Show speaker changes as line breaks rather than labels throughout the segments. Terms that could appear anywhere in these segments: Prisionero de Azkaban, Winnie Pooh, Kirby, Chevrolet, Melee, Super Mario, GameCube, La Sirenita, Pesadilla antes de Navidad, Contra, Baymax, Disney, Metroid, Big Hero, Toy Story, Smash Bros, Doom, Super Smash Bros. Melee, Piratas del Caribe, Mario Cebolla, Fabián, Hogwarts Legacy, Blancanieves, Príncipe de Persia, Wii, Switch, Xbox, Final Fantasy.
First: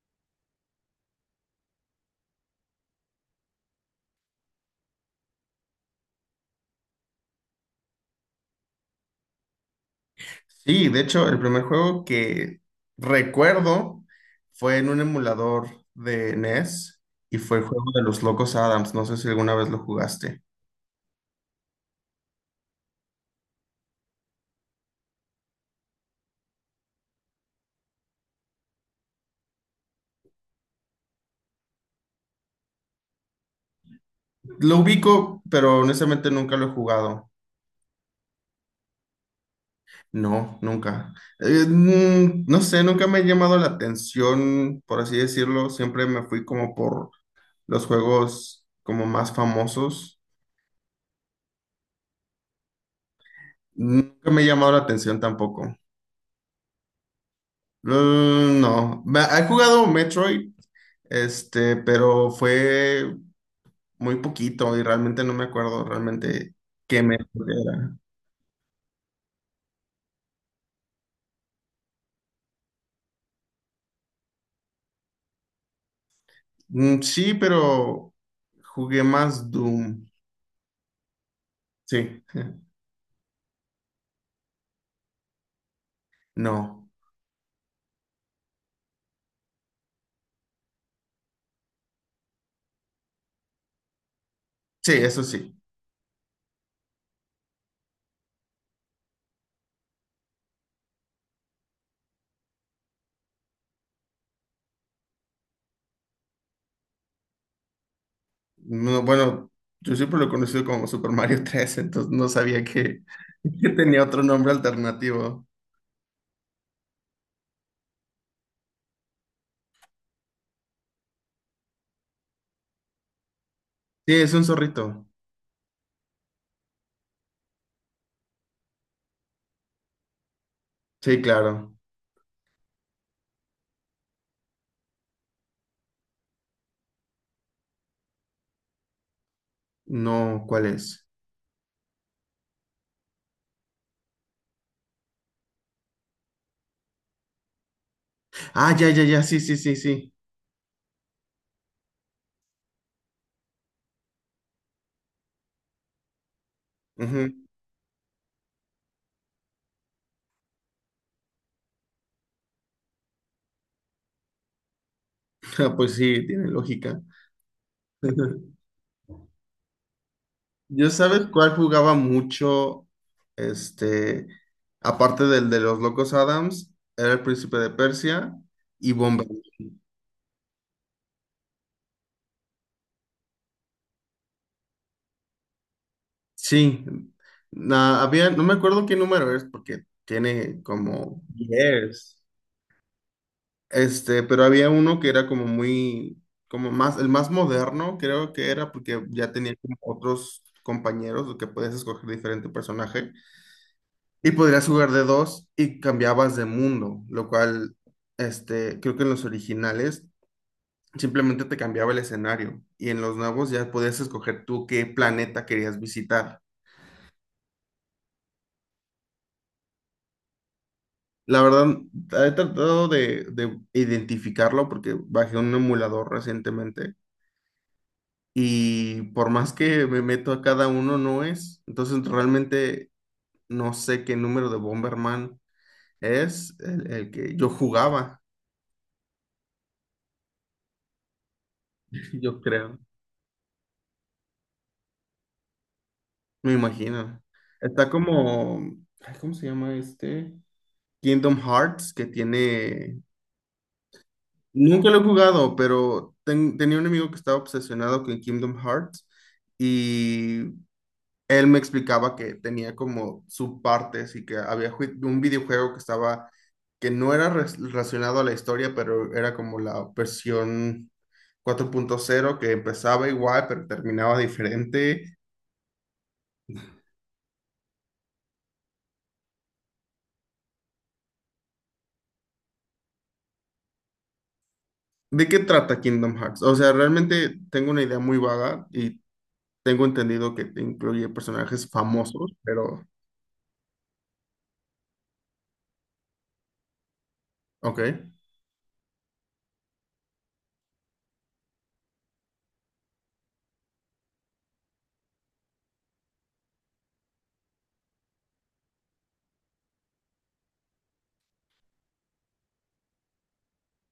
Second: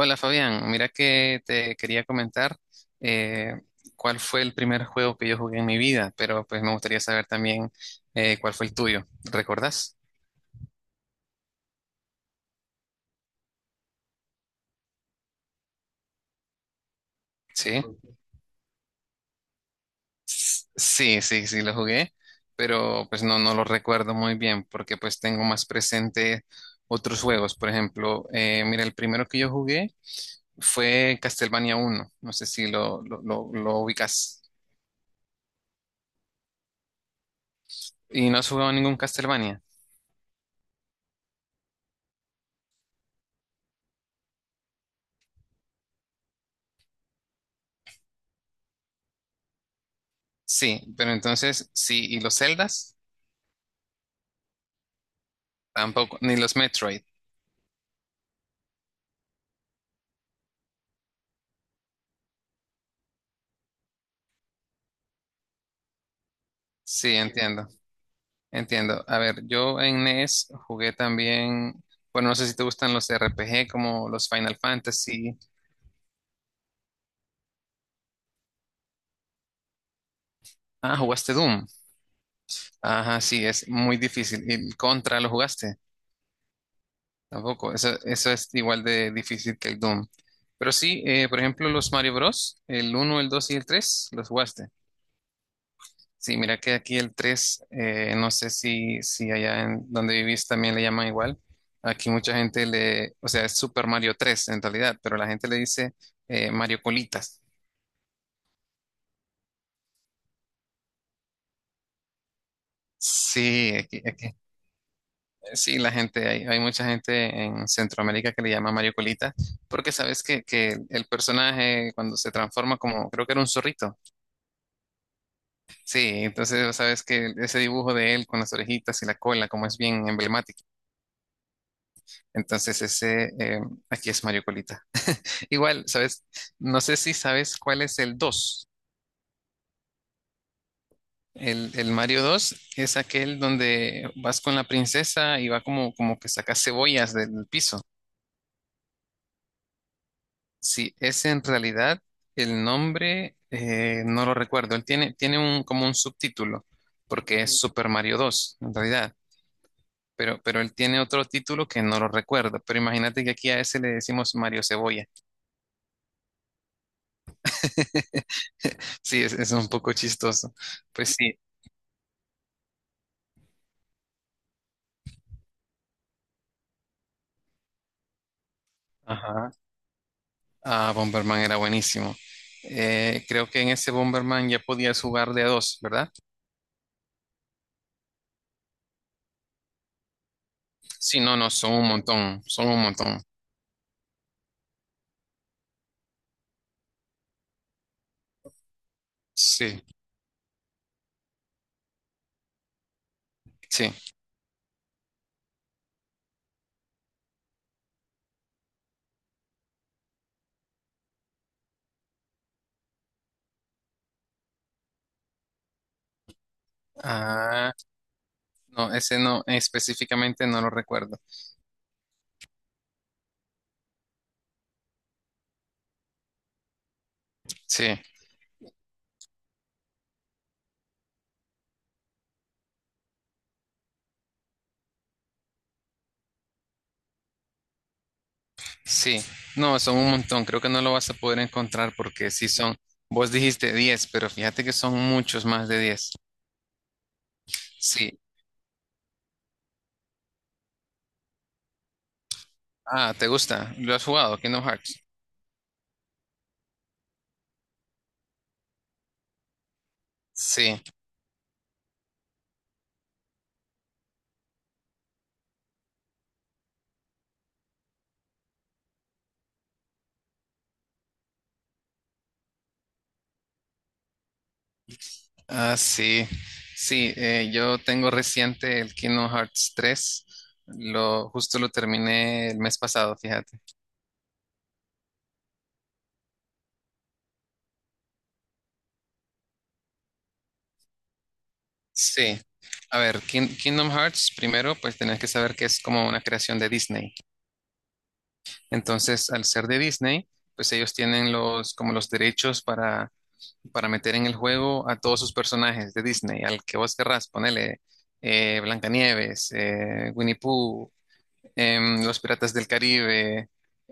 Hola Fabián, mira que te quería comentar eh, cuál fue el primer juego que yo jugué en mi vida, pero pues me gustaría saber también cuál fue el tuyo. ¿Recordás?
Sí, de hecho, el primer juego que recuerdo fue en un emulador de NES y fue el
Sí,
juego de los Locos Adams. No sé si alguna vez lo jugaste.
Sí, sí, sí lo jugué, pero pues no, no lo recuerdo muy bien porque pues tengo más presente otros juegos. Por ejemplo, mira, el primero que yo jugué fue Castlevania uno, no sé si lo ubicas.
Lo ubico, pero honestamente nunca lo he jugado.
¿Y no has jugado ningún Castlevania?
No, nunca. No sé, nunca me ha llamado la atención, por así decirlo. Siempre me fui como por los juegos como más famosos.
Sí, pero entonces, sí, ¿y los Zeldas?
Nunca me ha llamado la atención tampoco.
Tampoco, ni los Metroid.
Mm, no, he jugado Metroid. Este, pero fue muy poquito y realmente no me acuerdo realmente qué
Sí,
me
entiendo,
era.
entiendo. A ver, yo en NES jugué también, bueno, no sé si te gustan los RPG como los Final Fantasy.
Mm, sí, pero jugué más Doom.
Ah, jugaste Doom.
Sí,
Ajá, sí, es muy difícil. ¿Y el Contra lo jugaste?
no.
Tampoco, eso es igual de difícil que el Doom. Pero sí, por ejemplo, los Mario Bros, el uno el 2 y el 3 los jugaste.
Sí, eso sí.
Sí, mira que aquí el 3, no sé si allá en donde vivís también le llaman igual. Aquí mucha gente le, o sea, es Super Mario tres en realidad, pero la gente le dice Mario Colitas.
No, bueno, yo siempre lo he conocido como Super Mario tres, entonces no sabía que, que
Sí,
tenía otro nombre alternativo.
sí, la gente, hay mucha gente en Centroamérica que le llama Mario Colita, porque sabes que el personaje cuando se transforma como, creo que era un zorrito.
Sí, es un zorrito.
Sí, entonces sabes que ese dibujo de él con las orejitas y la cola, como es bien emblemático.
Sí, claro.
Entonces ese, aquí es Mario Colita. Igual, ¿sabes? No sé si sabes cuál es el dos.
No, ¿cuál es?
El Mario 2 es aquel donde vas con la princesa y va como que sacas cebollas del piso.
Ah, ya, ya, ya, sí, sí, sí, sí.
Sí, ese en realidad el nombre no lo recuerdo. Él tiene un, como un subtítulo,
Ujú.
porque es Super Mario dos en realidad. Pero él tiene otro título que no lo recuerdo. Pero imagínate que aquí a ese le decimos Mario Cebolla.
Ah, pues sí, tiene lógica.
Sí, es un poco chistoso.
Yo
Pues
sabes
sí.
cuál jugaba mucho, este, aparte del de los Locos Adams, era el Príncipe de Persia y Bomber.
Ajá. Ah, Bomberman era buenísimo. Creo que en ese Bomberman ya podías jugar de a dos, ¿verdad?
Sí, había, no me acuerdo qué número es porque tiene
Sí,
como
no, no, son un
10.
montón, son un montón.
Este, pero había uno que era como muy, como más, el más moderno, creo que era porque ya tenía como
Sí,
otros compañeros que podías escoger diferente personaje.
sí.
Y podrías jugar de dos y cambiabas de mundo, lo cual, este, creo que en los originales simplemente te cambiaba el escenario y en los nuevos ya podías escoger tú qué planeta querías visitar.
Ah, no, ese no, específicamente no lo recuerdo.
La verdad, he tratado de identificarlo porque bajé un emulador recientemente
Sí,
y por más que me meto a cada uno no es. Entonces realmente no sé qué número de Bomberman es el que yo jugaba,
sí. No, son un montón. Creo que no lo vas a poder encontrar porque
yo
sí son.
creo.
Vos dijiste 10, pero fíjate que son muchos más de 10.
Me imagino. Está
Sí.
como, ay, ¿cómo se llama este? Kingdom Hearts, que tiene.
Ah, ¿te gusta? ¿Lo has jugado? Kingdom
Nunca lo he
Hearts.
jugado, pero tenía un amigo que estaba obsesionado con Kingdom Hearts y
Sí.
él me explicaba que tenía como subpartes y que había un videojuego que estaba, que no era relacionado a la historia, pero era como la versión 4.0, que empezaba igual pero terminaba diferente.
Ah, sí, sí, yo tengo reciente el Kingdom Hearts 3, justo lo terminé el mes pasado, fíjate.
¿De qué trata Kingdom Hearts? O sea, realmente tengo una idea muy vaga y tengo entendido que te incluye personajes famosos,
Sí,
pero.
a ver, Kingdom Hearts, primero, pues tenés que saber que es como una creación de Disney.
Ok.
Entonces, al ser de Disney, pues ellos tienen como los derechos para meter en el juego a todos sus personajes de Disney, al que vos querrás, ponele Blancanieves, Winnie Pooh, los Piratas del Caribe,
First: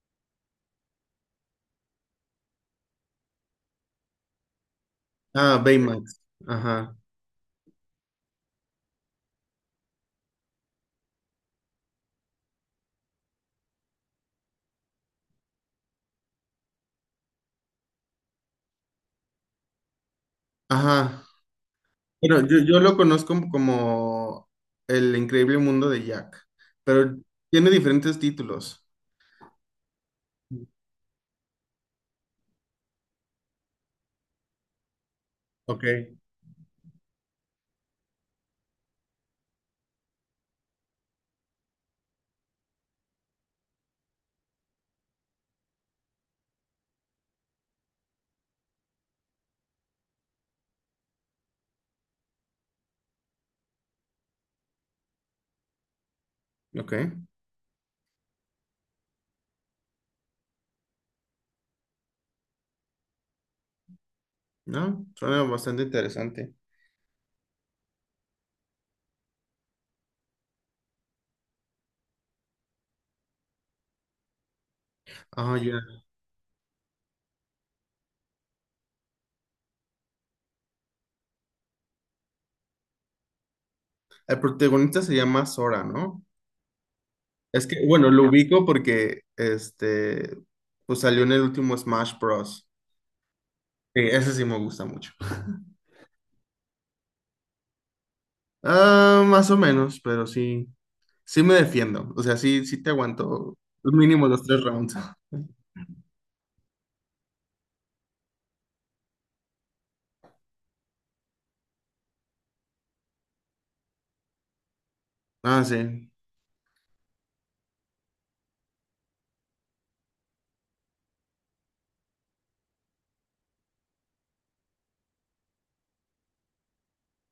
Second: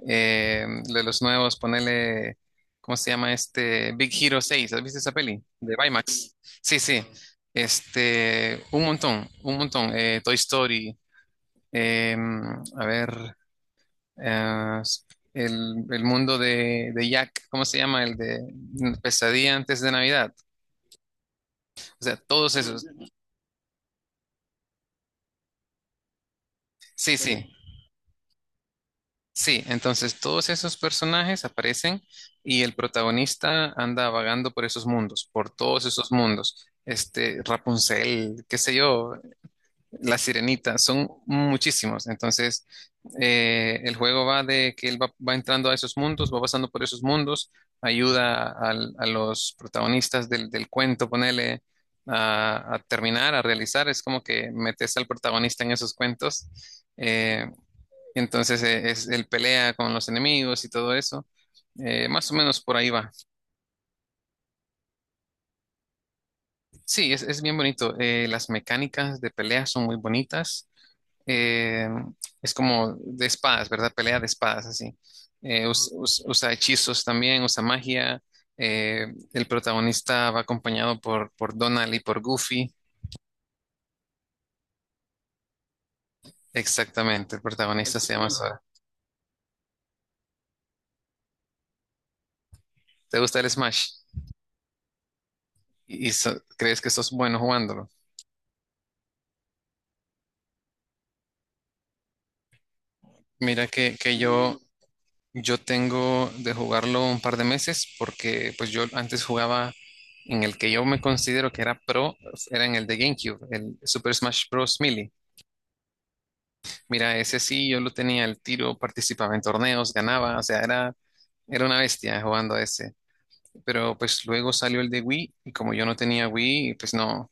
de los nuevos, ponele, ¿cómo se llama este? Big Hero seis, ¿has visto esa peli?
Ah,
De
Baymax.
Baymax. Sí,
Ajá.
sí, este, un montón, Toy Story, em, a ver, eh, el mundo de Jack, ¿cómo se llama? El de Pesadilla antes de Navidad,
Ajá.
o sea,
Pero
todos
yo
esos,
lo conozco como El Increíble Mundo de Jack, pero
sí, sí,
tiene diferentes títulos.
sí, entonces todos esos personajes aparecen y el protagonista anda vagando por esos mundos, por
Ok.
todos esos mundos. Este, Rapunzel, qué sé yo, La Sirenita, son muchísimos. Entonces, el juego va de que él va, va entrando a esos mundos, va pasando por esos mundos, ayuda a los protagonistas del, del cuento, ponele a terminar, a realizar. Es como que metes al protagonista en esos cuentos.
Ok.
eh, entonces, el pelea con los enemigos y todo eso. Más o menos por ahí va.
No, suena bastante interesante.
Sí, es bien bonito. Las mecánicas de pelea son muy bonitas. Eh, es como de espadas, ¿verdad? Pelea de espadas, así.
Ah, ya.
Usa hechizos también, usa magia. Eh, el protagonista va acompañado por Donald y por Goofy.
El protagonista se llama Sora, ¿no?
Exactamente, el
Es que,
protagonista
bueno,
se
lo
llama Sora.
ubico porque, este, pues salió en el último Smash Bros.
¿Te gusta el Smash?
Sí, ese sí me gusta mucho.
¿Y crees que sos bueno jugándolo?
Ah, más o menos, pero sí, sí me defiendo. O sea, sí, sí te aguanto
Mira que
mínimo los
yo.
3 rounds.
Yo tengo de jugarlo un par de meses porque pues yo antes jugaba en el que yo me considero que era pro, era en el de GameCube, el Super Smash Bros. Melee.
Ah, sí,
Mira, ese sí, yo lo tenía al tiro, participaba en torneos, ganaba, o sea, era una bestia jugando a ese. Pero pues luego salió el de Wii y como yo no tenía Wii, pues no,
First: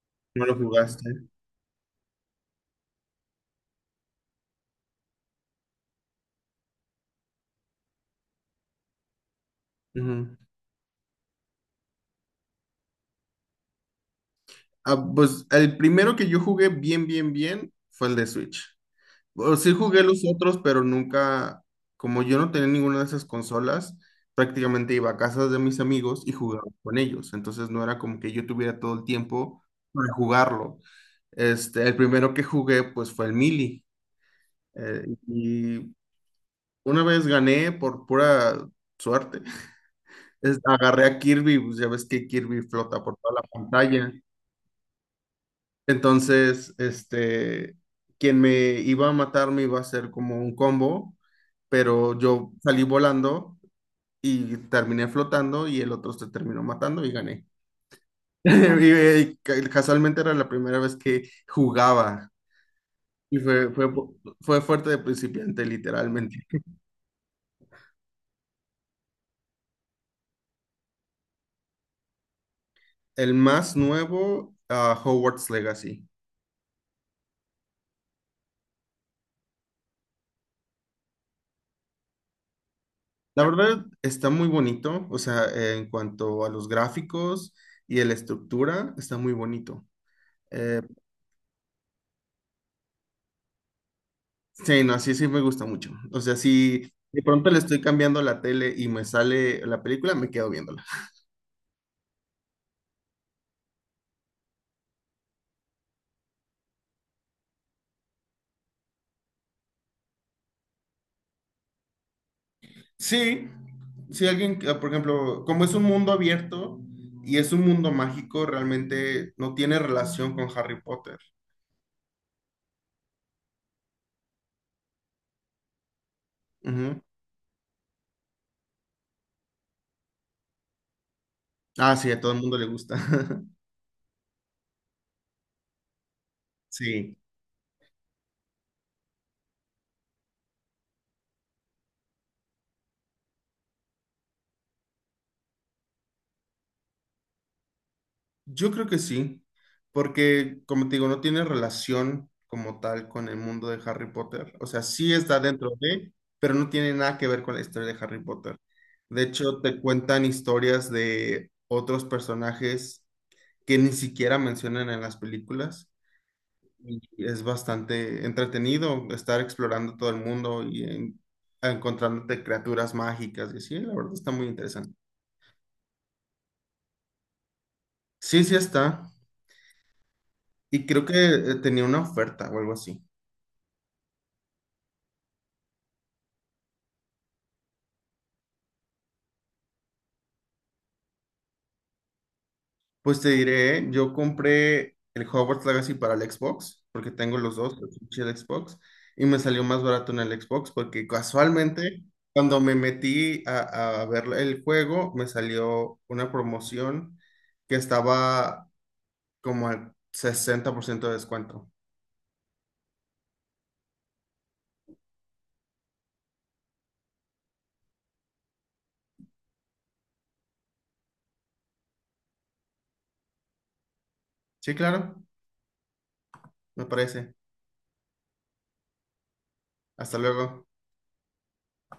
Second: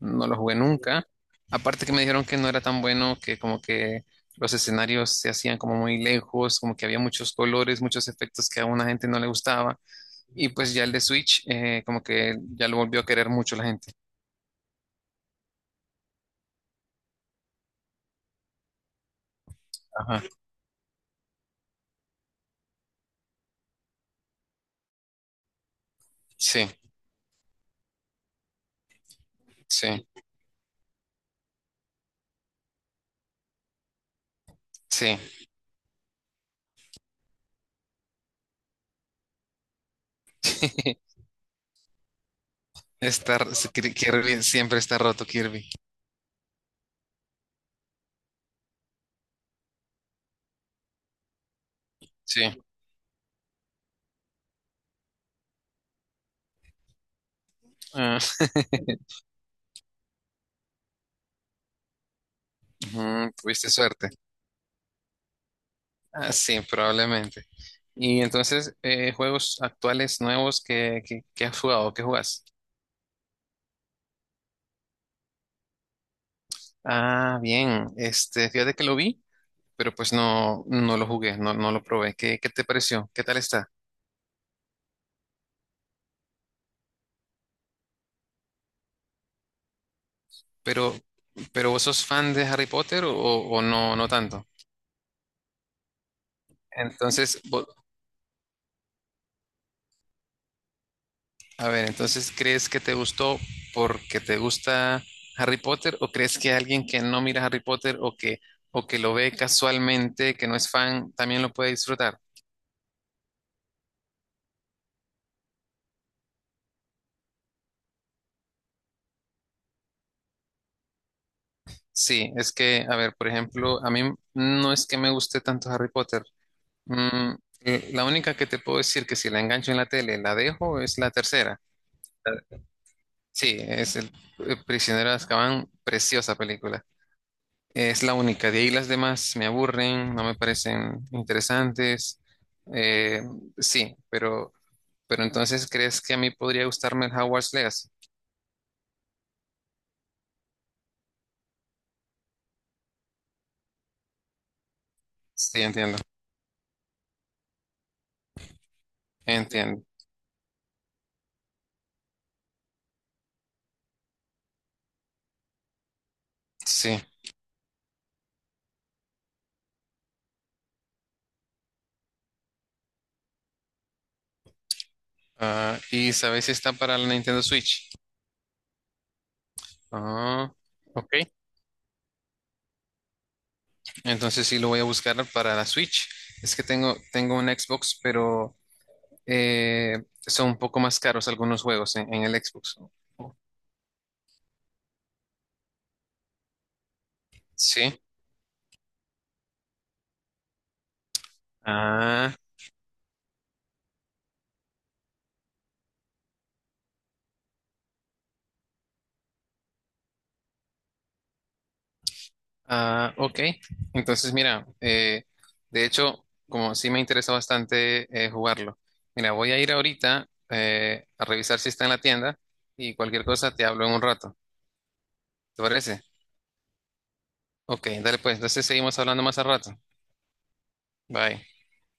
no lo
no lo
jugué nunca.
jugaste.
Aparte que me dijeron que no era tan bueno, que como que los escenarios se hacían como muy lejos, como que había muchos colores, muchos efectos que a una gente no le gustaba.
Ujú.
Y pues ya el de Switch, como que ya lo volvió a querer mucho la gente.
Ah, pues el primero que yo jugué bien, bien, bien fue el de Switch. O sí jugué
Ajá.
los otros, pero nunca, como yo no tenía ninguna de esas consolas, prácticamente iba a casas de mis amigos y jugaba
Sí,
con ellos. Entonces no era como que yo tuviera todo el tiempo
sí,
para jugarlo. Este, el primero que jugué, pues fue el Melee. Eh,
sí.
y una vez gané por pura suerte. Agarré a Kirby, pues ya ves que Kirby flota por toda
Está,
la pantalla.
Kirby siempre está roto, Kirby.
Entonces, este, quien me iba a matar me iba a hacer como un combo, pero
Sí.
yo salí volando y terminé flotando y el otro se terminó matando y gané.
Ah,
Y, casualmente era la primera vez que jugaba
ujú,
y fue,
tuviste
fue,
suerte.
fue fuerte de principiante,
Ah,
literalmente.
sí, probablemente. Y entonces, juegos actuales nuevos que has jugado, ¿qué jugas?
El más nuevo, ah, Hogwarts Legacy.
Ah, bien. Este, fíjate que lo vi, pero pues no, no lo jugué, no, no lo probé. ¿Qué te pareció? ¿Qué tal
La
está?
verdad está muy bonito, o sea, en cuanto a los gráficos y a la estructura, está muy bonito. Eh,
Pero, pero ¿vos sos fan de Harry Potter o no, no tanto?
sí, no, sí, sí me gusta mucho. O sea, si de
Entonces,
pronto le estoy cambiando la tele y me sale la película, me quedo viéndola.
a ver, entonces, ¿crees que te gustó porque te gusta Harry Potter o crees que alguien que no mira Harry Potter o que lo ve casualmente, que no es fan, también lo puede disfrutar?
Sí, si alguien, que, por ejemplo, como es un mundo abierto y es un mundo mágico, realmente no tiene relación con Harry Potter.
Sí, es que, a ver, por ejemplo, a mí no es que me guste tanto Harry Potter.
Ujú.
Mm, la única que te puedo decir que si la engancho en la tele, la dejo, es la tercera.
Ah, sí, a todo el
La-
mundo le gusta.
Sí, es el Prisionero de Azkaban, preciosa película.
Sí.
Es la única. De ahí las demás me aburren, no me parecen interesantes. Eh, sí, pero entonces ¿crees que a mí podría gustarme el Hogwarts Legacy?
Yo creo que sí, porque como te digo, no tiene relación como tal con el mundo de Harry Potter. O sea, sí está
Sí,
dentro
entiendo.
de, pero no tiene nada que ver con la historia de Harry Potter. De hecho, te
Entiendo.
cuentan historias de otros personajes que ni siquiera mencionan en las películas.
Sí.
Y es bastante entretenido estar explorando todo el mundo y encontrándote criaturas mágicas y así. La verdad está muy interesante.
Ah, ¿y sabes si está para la Nintendo Switch?
Sí, sí está.
Ah,
Y creo que
ok.
tenía una oferta o algo así.
Entonces sí lo voy a buscar para la Switch. Es que tengo un Xbox, pero son un poco más caros algunos juegos en el Xbox.
Pues te diré, ¿eh? Yo compré el Hogwarts Legacy para el Xbox, porque tengo los dos, el
Sí.
Switch y el Xbox, y me salió más barato en el Xbox, porque casualmente
Ah,
cuando me metí a ver el juego, me salió una promoción que estaba como al 60% de descuento.
ah, ok. Entonces, mira, de hecho, como sí me interesa bastante jugarlo. Mira, voy a ir ahorita a revisar si está en la tienda y cualquier cosa te hablo en un rato.
Sí, claro,
¿Te parece?
me parece.
Ok, dale pues. Entonces seguimos hablando más al rato.
Hasta luego.
Bye.